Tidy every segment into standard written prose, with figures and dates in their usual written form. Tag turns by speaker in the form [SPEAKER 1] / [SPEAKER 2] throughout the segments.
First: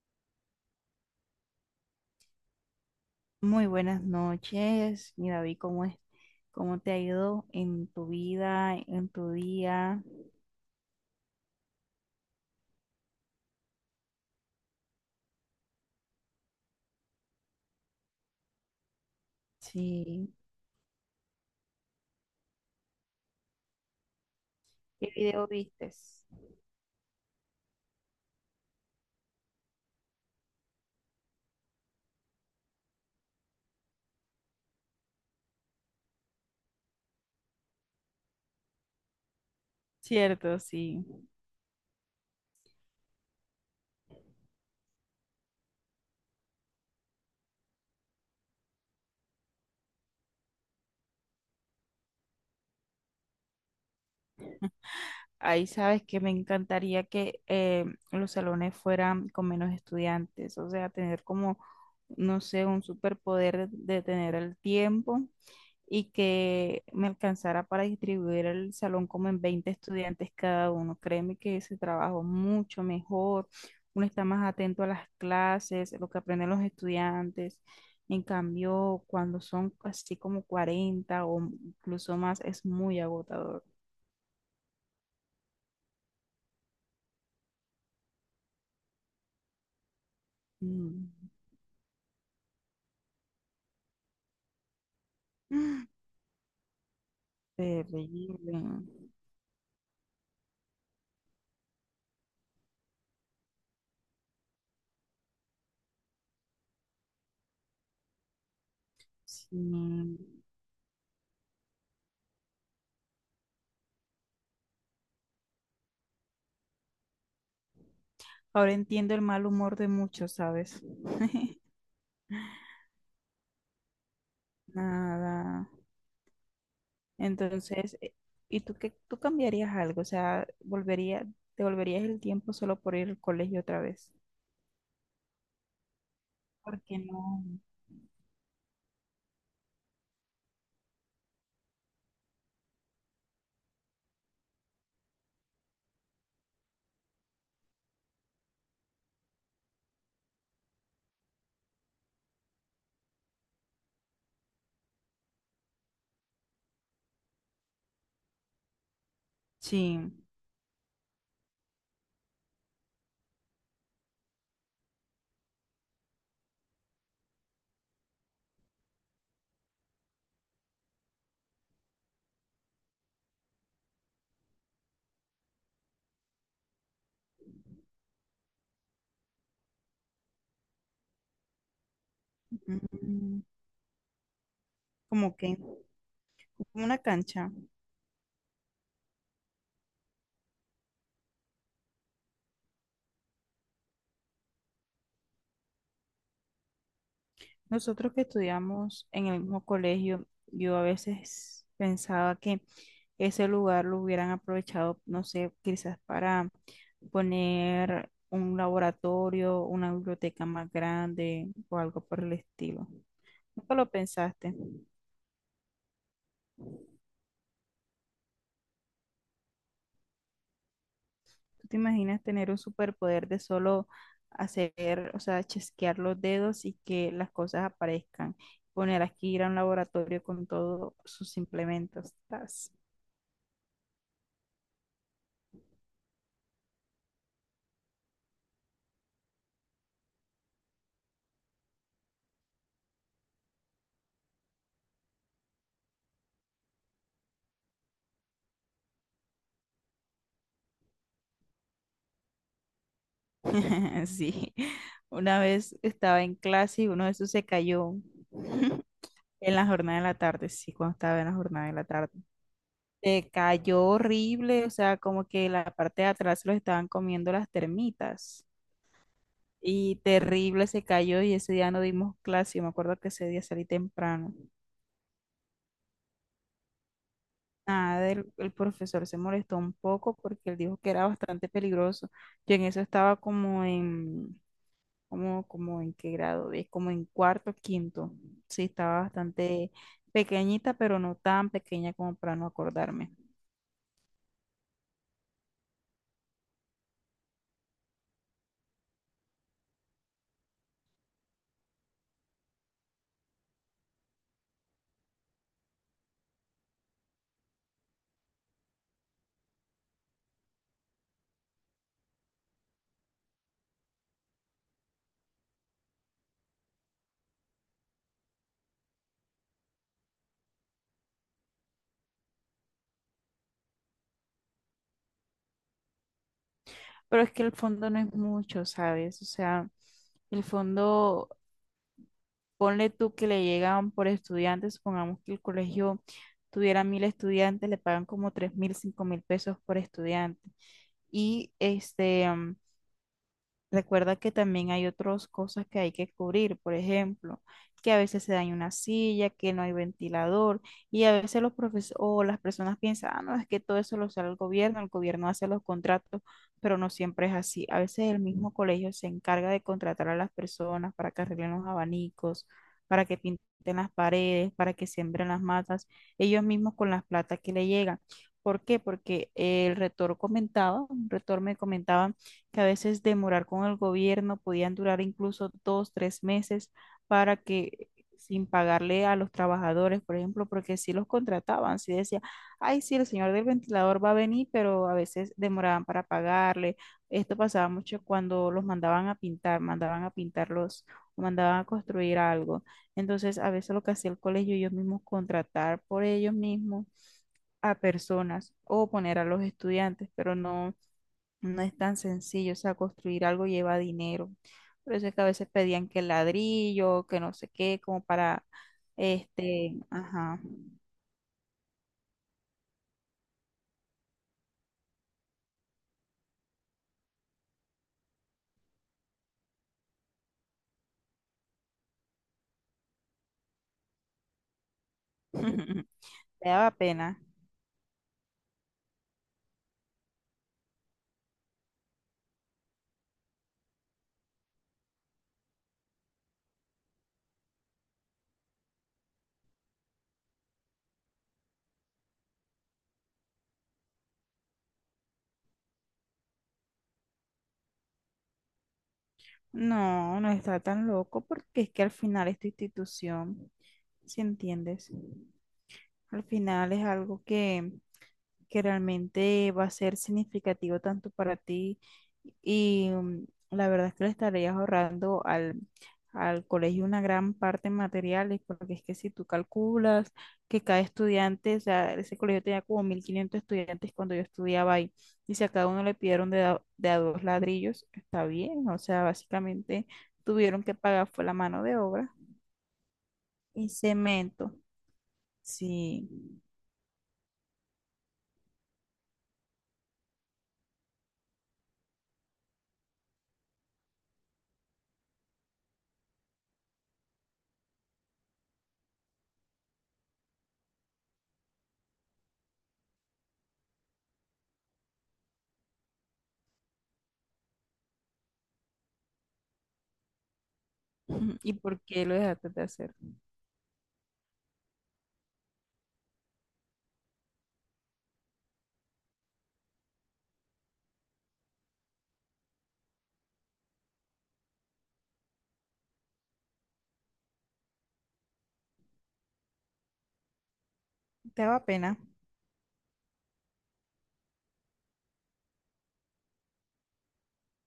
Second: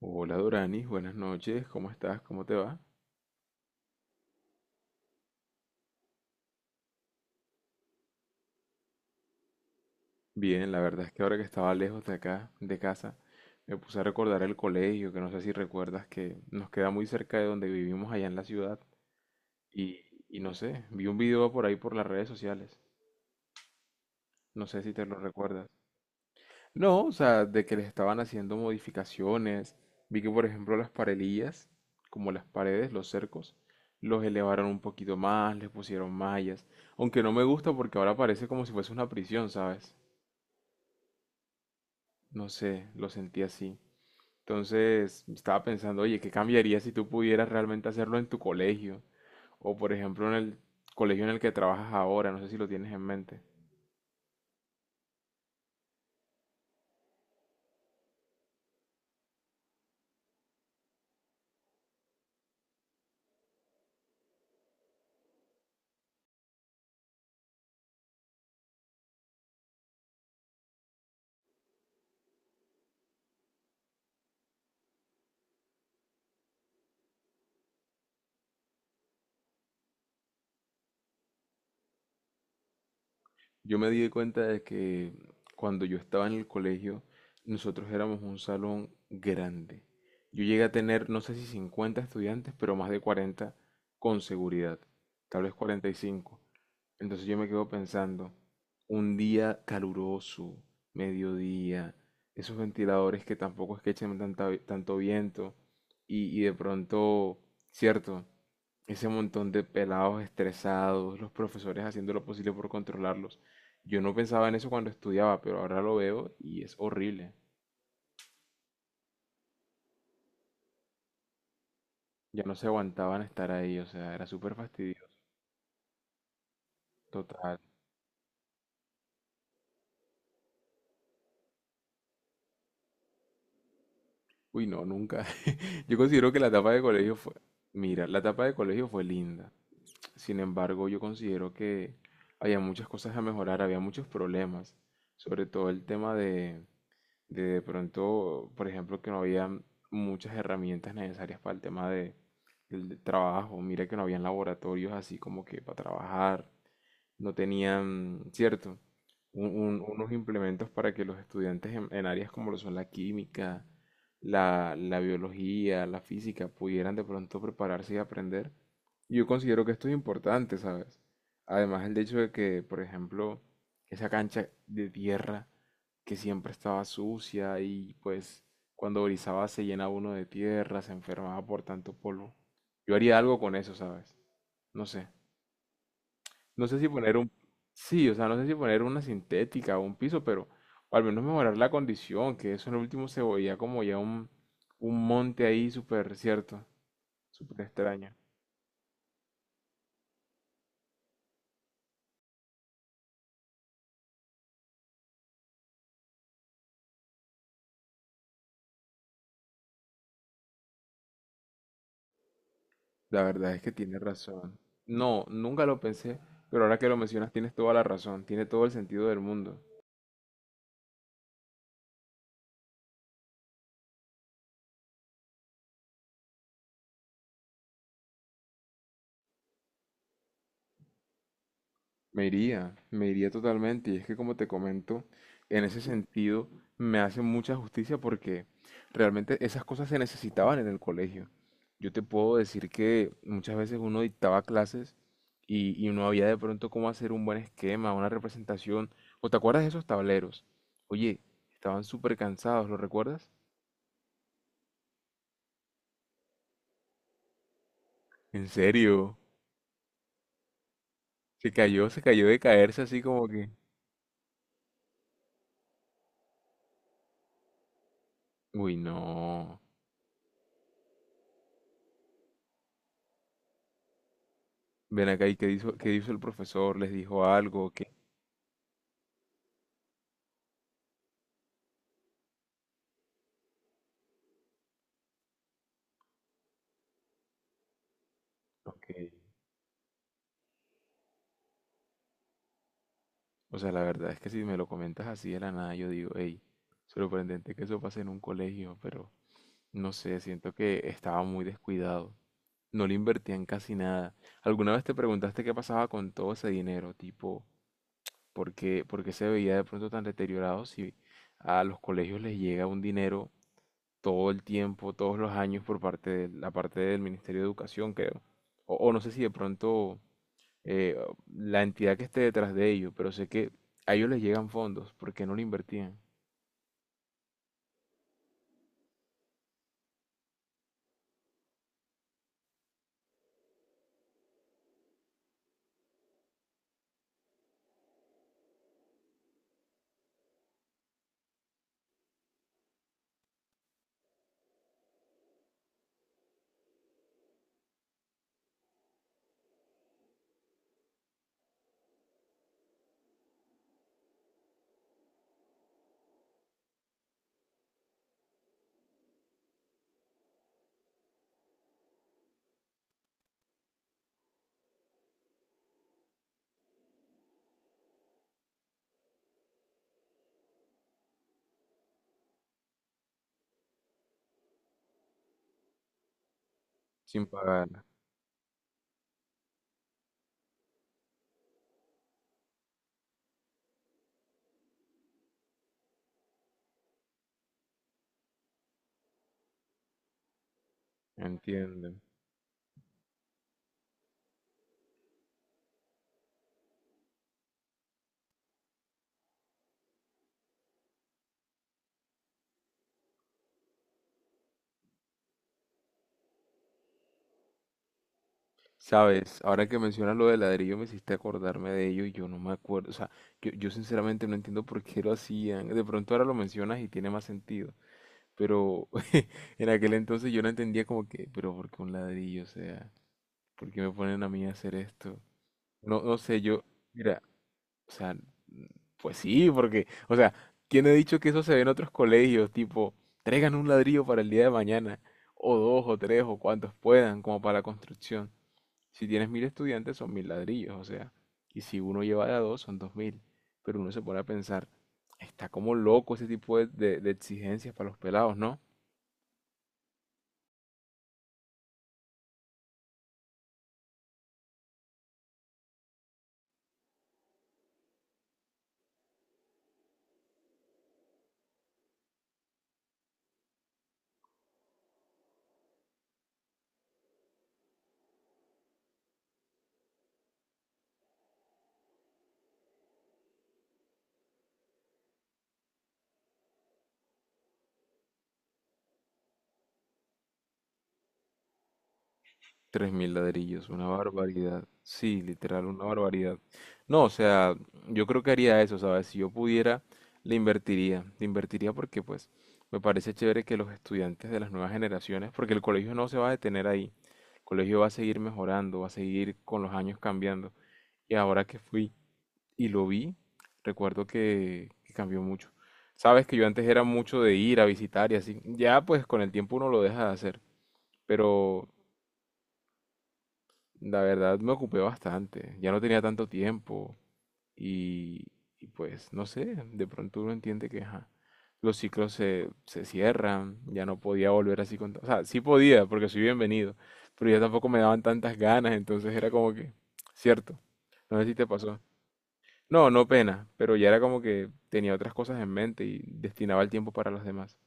[SPEAKER 1] Hola Doranis, buenas noches, ¿cómo estás? ¿Cómo te va?
[SPEAKER 2] Muy buenas noches, mi David, ¿cómo es? ¿Cómo te ha ido en tu vida, en tu día?
[SPEAKER 1] Bien, la verdad es que ahora que estaba lejos de acá, de casa, me puse a recordar el colegio, que no sé si recuerdas que nos queda muy cerca de donde vivimos allá en la ciudad y,
[SPEAKER 2] Sí.
[SPEAKER 1] y no sé, vi un video por ahí por las redes sociales, no sé si te
[SPEAKER 2] ¿Qué
[SPEAKER 1] lo
[SPEAKER 2] video
[SPEAKER 1] recuerdas.
[SPEAKER 2] vistes?
[SPEAKER 1] No, o sea, de que les estaban haciendo modificaciones. Vi que, por ejemplo, las parelillas, como las paredes, los cercos, los elevaron un poquito más, les pusieron mallas. Aunque no me gusta porque ahora parece como si fuese una prisión, ¿sabes?
[SPEAKER 2] Cierto, sí.
[SPEAKER 1] No sé, lo sentí así. Entonces, estaba pensando, oye, ¿qué cambiaría si tú pudieras realmente hacerlo en tu colegio? O, por ejemplo, en el colegio en el que trabajas ahora, no sé si lo tienes en mente.
[SPEAKER 2] Ahí sabes que me encantaría que los salones fueran con menos estudiantes, o sea, tener como, no sé, un superpoder de tener el tiempo y que me alcanzara para distribuir el salón como en 20 estudiantes cada uno. Créeme que ese trabajo es mucho mejor, uno está más atento a las clases, lo que aprenden los estudiantes. En cambio, cuando son así como 40 o incluso más, es muy agotador.
[SPEAKER 1] Yo me di cuenta de que cuando yo estaba en el colegio, nosotros éramos un salón grande. Yo llegué a
[SPEAKER 2] Mm.
[SPEAKER 1] tener, no sé si 50 estudiantes, pero más de 40 con seguridad, tal vez 45. Entonces yo me quedo pensando,
[SPEAKER 2] Terrible.
[SPEAKER 1] un día caluroso, mediodía, esos ventiladores que tampoco es que echen tanto viento y de pronto, cierto, ese montón de pelados
[SPEAKER 2] Sí.
[SPEAKER 1] estresados, los profesores haciendo lo posible por controlarlos. Yo no pensaba en eso cuando estudiaba, pero ahora lo veo y es horrible.
[SPEAKER 2] Ahora entiendo el mal humor de muchos, ¿sabes?
[SPEAKER 1] Ya no se aguantaban estar ahí, o sea, era súper fastidioso.
[SPEAKER 2] Nada.
[SPEAKER 1] Total.
[SPEAKER 2] Entonces, ¿y tú qué, tú cambiarías algo? O sea, volvería, ¿te volverías el tiempo solo por ir al colegio otra vez?
[SPEAKER 1] Uy, no, nunca. Yo considero que la etapa
[SPEAKER 2] ¿Por
[SPEAKER 1] de
[SPEAKER 2] qué
[SPEAKER 1] colegio fue.
[SPEAKER 2] no?
[SPEAKER 1] Mira, la etapa de colegio fue linda. Sin embargo, yo considero que había muchas cosas a mejorar, había muchos problemas. Sobre todo el tema de pronto, por ejemplo, que no había muchas herramientas necesarias para el tema del trabajo. Mira que no habían laboratorios así como que para trabajar no tenían, cierto, unos
[SPEAKER 2] Sí.
[SPEAKER 1] implementos para que los estudiantes en áreas como lo son la química, la biología, la física, pudieran de pronto prepararse y aprender. Yo considero que esto es importante, ¿sabes? Además, el hecho de que, por ejemplo, esa cancha de tierra que siempre estaba sucia y pues cuando brizaba se llenaba uno de tierra, se enfermaba por tanto polvo. Yo haría algo
[SPEAKER 2] Mm.
[SPEAKER 1] con eso, ¿sabes? No sé.
[SPEAKER 2] Como que,
[SPEAKER 1] No sé
[SPEAKER 2] como
[SPEAKER 1] si
[SPEAKER 2] una
[SPEAKER 1] poner un.
[SPEAKER 2] cancha.
[SPEAKER 1] Sí, o sea, no sé si poner una sintética o un piso, pero. O al menos mejorar la condición, que eso en el último se veía como ya un monte ahí súper cierto, súper
[SPEAKER 2] Nosotros
[SPEAKER 1] extraño.
[SPEAKER 2] que estudiamos en el mismo colegio, yo a veces pensaba que ese lugar lo hubieran aprovechado, no sé, quizás para poner un laboratorio, una biblioteca más grande o algo por el estilo.
[SPEAKER 1] La verdad es que
[SPEAKER 2] Nunca lo
[SPEAKER 1] tiene
[SPEAKER 2] pensaste.
[SPEAKER 1] razón.
[SPEAKER 2] ¿Tú
[SPEAKER 1] No, nunca lo pensé, pero ahora que lo mencionas tienes toda la razón, tiene todo el sentido del mundo.
[SPEAKER 2] te imaginas tener un superpoder de solo hacer, o sea, chasquear los dedos y que las cosas aparezcan? Poner aquí ir a un laboratorio con todos sus implementos. Tas.
[SPEAKER 1] Me iría totalmente. Y es que como te comento, en ese sentido me hace mucha justicia porque realmente esas cosas se necesitaban en el colegio. Yo te puedo decir que muchas veces uno dictaba clases y no había de pronto cómo hacer un buen esquema, una representación. ¿O te acuerdas de esos tableros? Oye, estaban súper cansados, ¿lo recuerdas?
[SPEAKER 2] Sí, una vez estaba en clase y uno de esos se cayó.
[SPEAKER 1] ¿En serio?
[SPEAKER 2] En la jornada de la tarde, sí, cuando estaba en la jornada de la
[SPEAKER 1] Se
[SPEAKER 2] tarde.
[SPEAKER 1] cayó de caerse así como
[SPEAKER 2] Se
[SPEAKER 1] que.
[SPEAKER 2] cayó horrible, o sea, como que la parte de atrás se lo estaban comiendo las termitas.
[SPEAKER 1] Uy, no.
[SPEAKER 2] Y terrible se cayó y ese día no dimos clase. Yo me acuerdo que ese día salí temprano.
[SPEAKER 1] Ven acá y qué hizo el profesor, les dijo algo.
[SPEAKER 2] Nada, el profesor se molestó un poco porque él dijo que era bastante peligroso. Yo en eso estaba como en, como, como en qué grado, es como en cuarto, quinto. Sí,
[SPEAKER 1] Ok.
[SPEAKER 2] estaba bastante pequeñita, pero no tan pequeña como para no acordarme.
[SPEAKER 1] O sea, la verdad es que si me lo comentas así de la nada, yo digo, hey, sorprendente que eso pase en un colegio, pero no sé, siento que estaba muy descuidado. No le invertían casi nada. ¿Alguna vez te preguntaste qué pasaba con todo ese dinero? Tipo, ¿por qué se veía de pronto tan deteriorado si a los colegios les llega un dinero todo el tiempo, todos los años por parte de la parte del Ministerio de Educación, creo? O no sé si de pronto eh, la entidad que esté detrás de ellos, pero sé que a ellos les llegan fondos porque no lo invertían
[SPEAKER 2] Pero es que el fondo no es mucho, ¿sabes? O sea, el fondo, ponle tú que le llegan por estudiantes, supongamos que el colegio tuviera 1.000 estudiantes, le pagan como 3.000, 5.000 pesos por estudiante. Y este, mm, recuerda que también hay otras cosas que hay que cubrir, por ejemplo, que a veces se daña una silla, que no hay ventilador, y a veces los profesores o las personas piensan, ah, no, es que todo eso lo sale el gobierno hace los contratos, pero no siempre es así. A veces el mismo colegio se encarga de contratar a las personas para que arreglen los abanicos, para que pinten las paredes, para que siembren las matas, ellos mismos con las plata que le llegan. ¿Por qué? Porque el rector comentaba, un rector me comentaba que a veces demorar con el gobierno podían durar incluso 2, 3 meses
[SPEAKER 1] sin
[SPEAKER 2] para
[SPEAKER 1] pagar,
[SPEAKER 2] que sin pagarle a los trabajadores, por ejemplo, porque si los contrataban, si decía, ay, sí, el señor del ventilador va a venir, pero a veces demoraban para pagarle. Esto pasaba mucho cuando los mandaban a pintar, mandaban a pintarlos o mandaban a
[SPEAKER 1] ¿entienden?
[SPEAKER 2] construir algo. Entonces, a veces lo que hacía el colegio, ellos mismos contratar por ellos mismos a personas o poner a los estudiantes, pero no es tan sencillo, o sea, construir algo lleva dinero. Por eso es que a veces pedían que ladrillo, que no sé qué, como para,
[SPEAKER 1] Sabes, ahora
[SPEAKER 2] este,
[SPEAKER 1] que mencionas lo del
[SPEAKER 2] ajá.
[SPEAKER 1] ladrillo me hiciste acordarme de ello y yo no me acuerdo, o sea, yo sinceramente no entiendo por qué lo hacían, de pronto ahora lo mencionas y tiene más sentido, pero en aquel entonces yo no entendía como que, pero ¿por qué un ladrillo? O sea, ¿por qué me ponen a mí a hacer esto? No, no sé,
[SPEAKER 2] Te
[SPEAKER 1] yo,
[SPEAKER 2] daba pena.
[SPEAKER 1] mira. O sea, pues sí, porque, o sea, tiene dicho que eso se ve en otros colegios, tipo, traigan un ladrillo para el día de mañana, o dos, o tres, o cuantos puedan, como para la construcción. Si tienes 1000 estudiantes, son 1000 ladrillos, o sea, y si uno lleva de a dos, son 2000. Pero uno se pone a pensar, está como loco ese tipo de exigencias para los pelados, ¿no?
[SPEAKER 2] No, no está tan loco porque es que al final esta institución, si entiendes, al final es algo que realmente va a ser significativo tanto para ti y mm, la verdad es que le estarías ahorrando al colegio una gran parte en materiales, porque es que si tú calculas que cada estudiante, o sea, ese colegio tenía como 1.500 estudiantes cuando yo estudiaba ahí, y si a cada uno le pidieron de a dos ladrillos, está bien, o sea, básicamente tuvieron que pagar fue la mano de obra
[SPEAKER 1] 3000 ladrillos,
[SPEAKER 2] y
[SPEAKER 1] una
[SPEAKER 2] cemento,
[SPEAKER 1] barbaridad. Sí, literal, una barbaridad.
[SPEAKER 2] sí.
[SPEAKER 1] No, o sea, yo creo que haría eso, ¿sabes? Si yo pudiera, le invertiría. Le invertiría porque, pues, me parece chévere que los estudiantes de las nuevas generaciones, porque el colegio no se va a detener ahí. El colegio va a seguir mejorando, va a seguir con los años cambiando. Y ahora que fui y lo vi, recuerdo que cambió mucho. Sabes que yo antes era mucho de ir a visitar y así. Ya, pues, con el tiempo uno lo deja de hacer.
[SPEAKER 2] ¿Y
[SPEAKER 1] Pero
[SPEAKER 2] por qué lo dejaste de hacer?
[SPEAKER 1] la verdad me ocupé bastante, ya no tenía tanto tiempo y, y pues no sé, de pronto uno entiende que ajá, los ciclos se cierran, ya no podía volver así O sea, sí podía porque soy bienvenido, pero ya tampoco me daban tantas ganas, entonces era como que, cierto, no sé si
[SPEAKER 2] Te
[SPEAKER 1] te
[SPEAKER 2] daba
[SPEAKER 1] pasó.
[SPEAKER 2] pena.
[SPEAKER 1] No, no pena, pero ya era como que tenía otras cosas en mente y destinaba el tiempo para las demás.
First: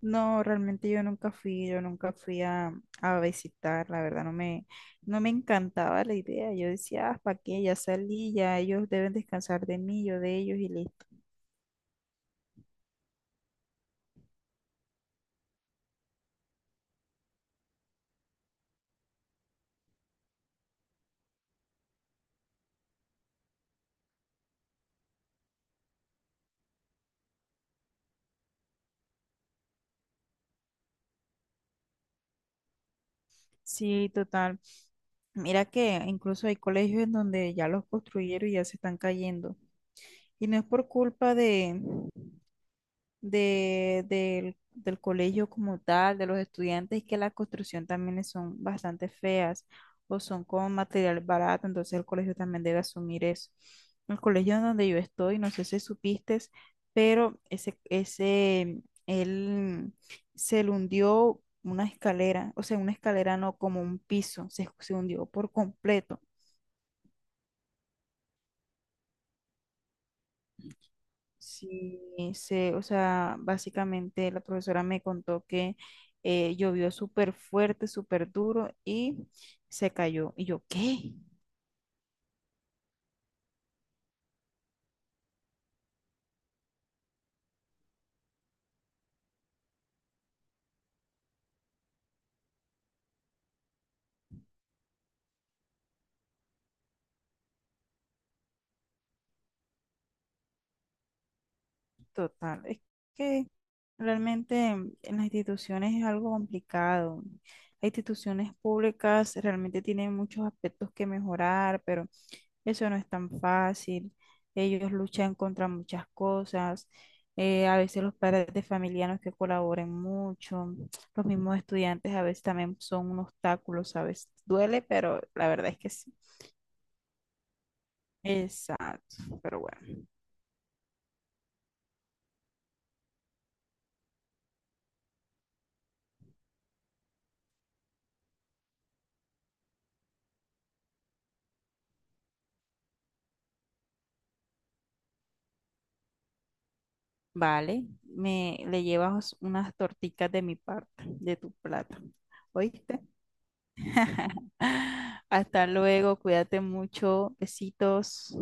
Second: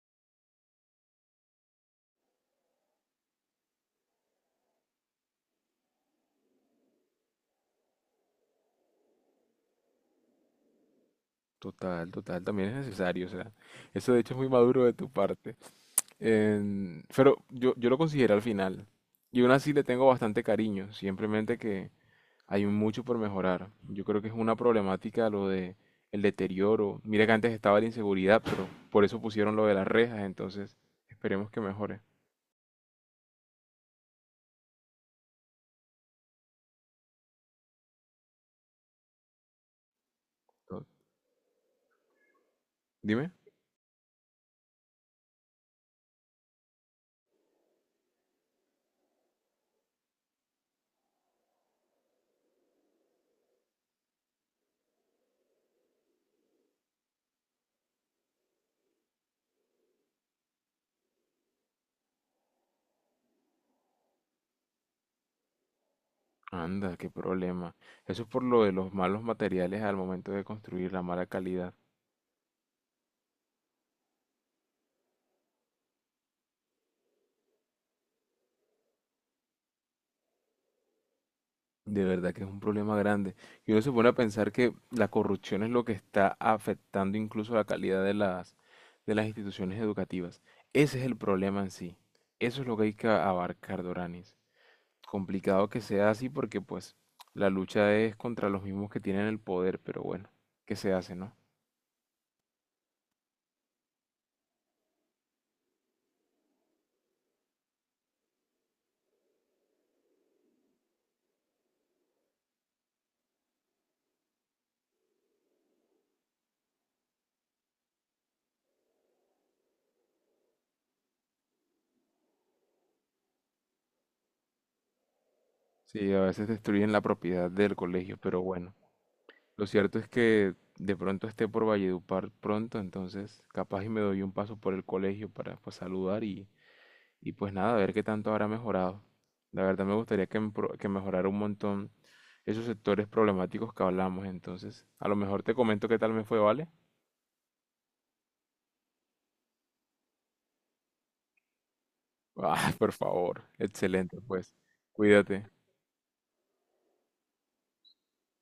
[SPEAKER 2] No, realmente yo nunca fui a visitar, la verdad no me, no me encantaba la idea. Yo decía, ah, ¿para qué? Ya salí, ya ellos deben descansar de mí, yo de ellos y listo.
[SPEAKER 1] Total, total, también es necesario, o sea, eso de hecho es muy maduro de tu parte. Pero yo lo consideré al final. Y aún así le tengo bastante cariño, simplemente que hay mucho por mejorar. Yo creo que es una problemática lo de el deterioro. Mira que antes estaba la inseguridad, pero por eso pusieron lo de las rejas, entonces esperemos que mejore.
[SPEAKER 2] Sí, total. Mira que incluso hay colegios en donde ya los construyeron y ya se están cayendo. Y no es
[SPEAKER 1] To-
[SPEAKER 2] por culpa de,
[SPEAKER 1] Dime.
[SPEAKER 2] del colegio como tal, de los estudiantes, y que la construcción también es- son bastante feas o son con material barato, entonces el colegio también debe asumir eso. El colegio en donde yo estoy, no sé si supiste, pero ese, él se le hundió una escalera, o sea, una escalera no, como un piso, se hundió por completo.
[SPEAKER 1] Anda, qué problema. Eso es por lo de los malos materiales al momento de construir, la mala calidad.
[SPEAKER 2] Sí, sé, o sea, básicamente la profesora me contó que llovió súper fuerte, súper duro y se cayó. Y yo, ¿qué?
[SPEAKER 1] De verdad que es un problema grande. Y uno se pone a pensar que la corrupción es lo que está afectando incluso la calidad de las instituciones educativas. Ese es el problema en sí. Eso es lo que hay que abarcar, Doranis. Complicado que sea así porque pues la lucha es contra los mismos que tienen el poder, pero bueno, ¿qué se hace, no?
[SPEAKER 2] Total, es que realmente en las instituciones es algo complicado. Las instituciones públicas realmente tienen muchos aspectos que mejorar, pero eso no es tan fácil. Ellos luchan contra muchas cosas. A veces los padres de familia no es que colaboren mucho. Los mismos estudiantes a veces también son un obstáculo, ¿sabes? Duele, pero la verdad es que
[SPEAKER 1] Sí,
[SPEAKER 2] sí.
[SPEAKER 1] a veces destruyen la propiedad del colegio, pero bueno.
[SPEAKER 2] Exacto. Pero
[SPEAKER 1] Lo cierto
[SPEAKER 2] bueno.
[SPEAKER 1] es que de pronto esté por Valledupar pronto, entonces capaz y me doy un paso por el colegio para pues saludar y pues nada, a ver qué tanto habrá mejorado. La verdad me gustaría que mejorara un montón esos sectores problemáticos que hablamos. Entonces, a lo mejor te comento qué tal me fue, ¿vale?
[SPEAKER 2] Vale, me le llevas unas torticas de mi parte, de tu plato.
[SPEAKER 1] Ah, por
[SPEAKER 2] ¿Oíste?
[SPEAKER 1] favor. Excelente, pues. Cuídate.
[SPEAKER 2] Hasta luego, cuídate mucho. Besitos.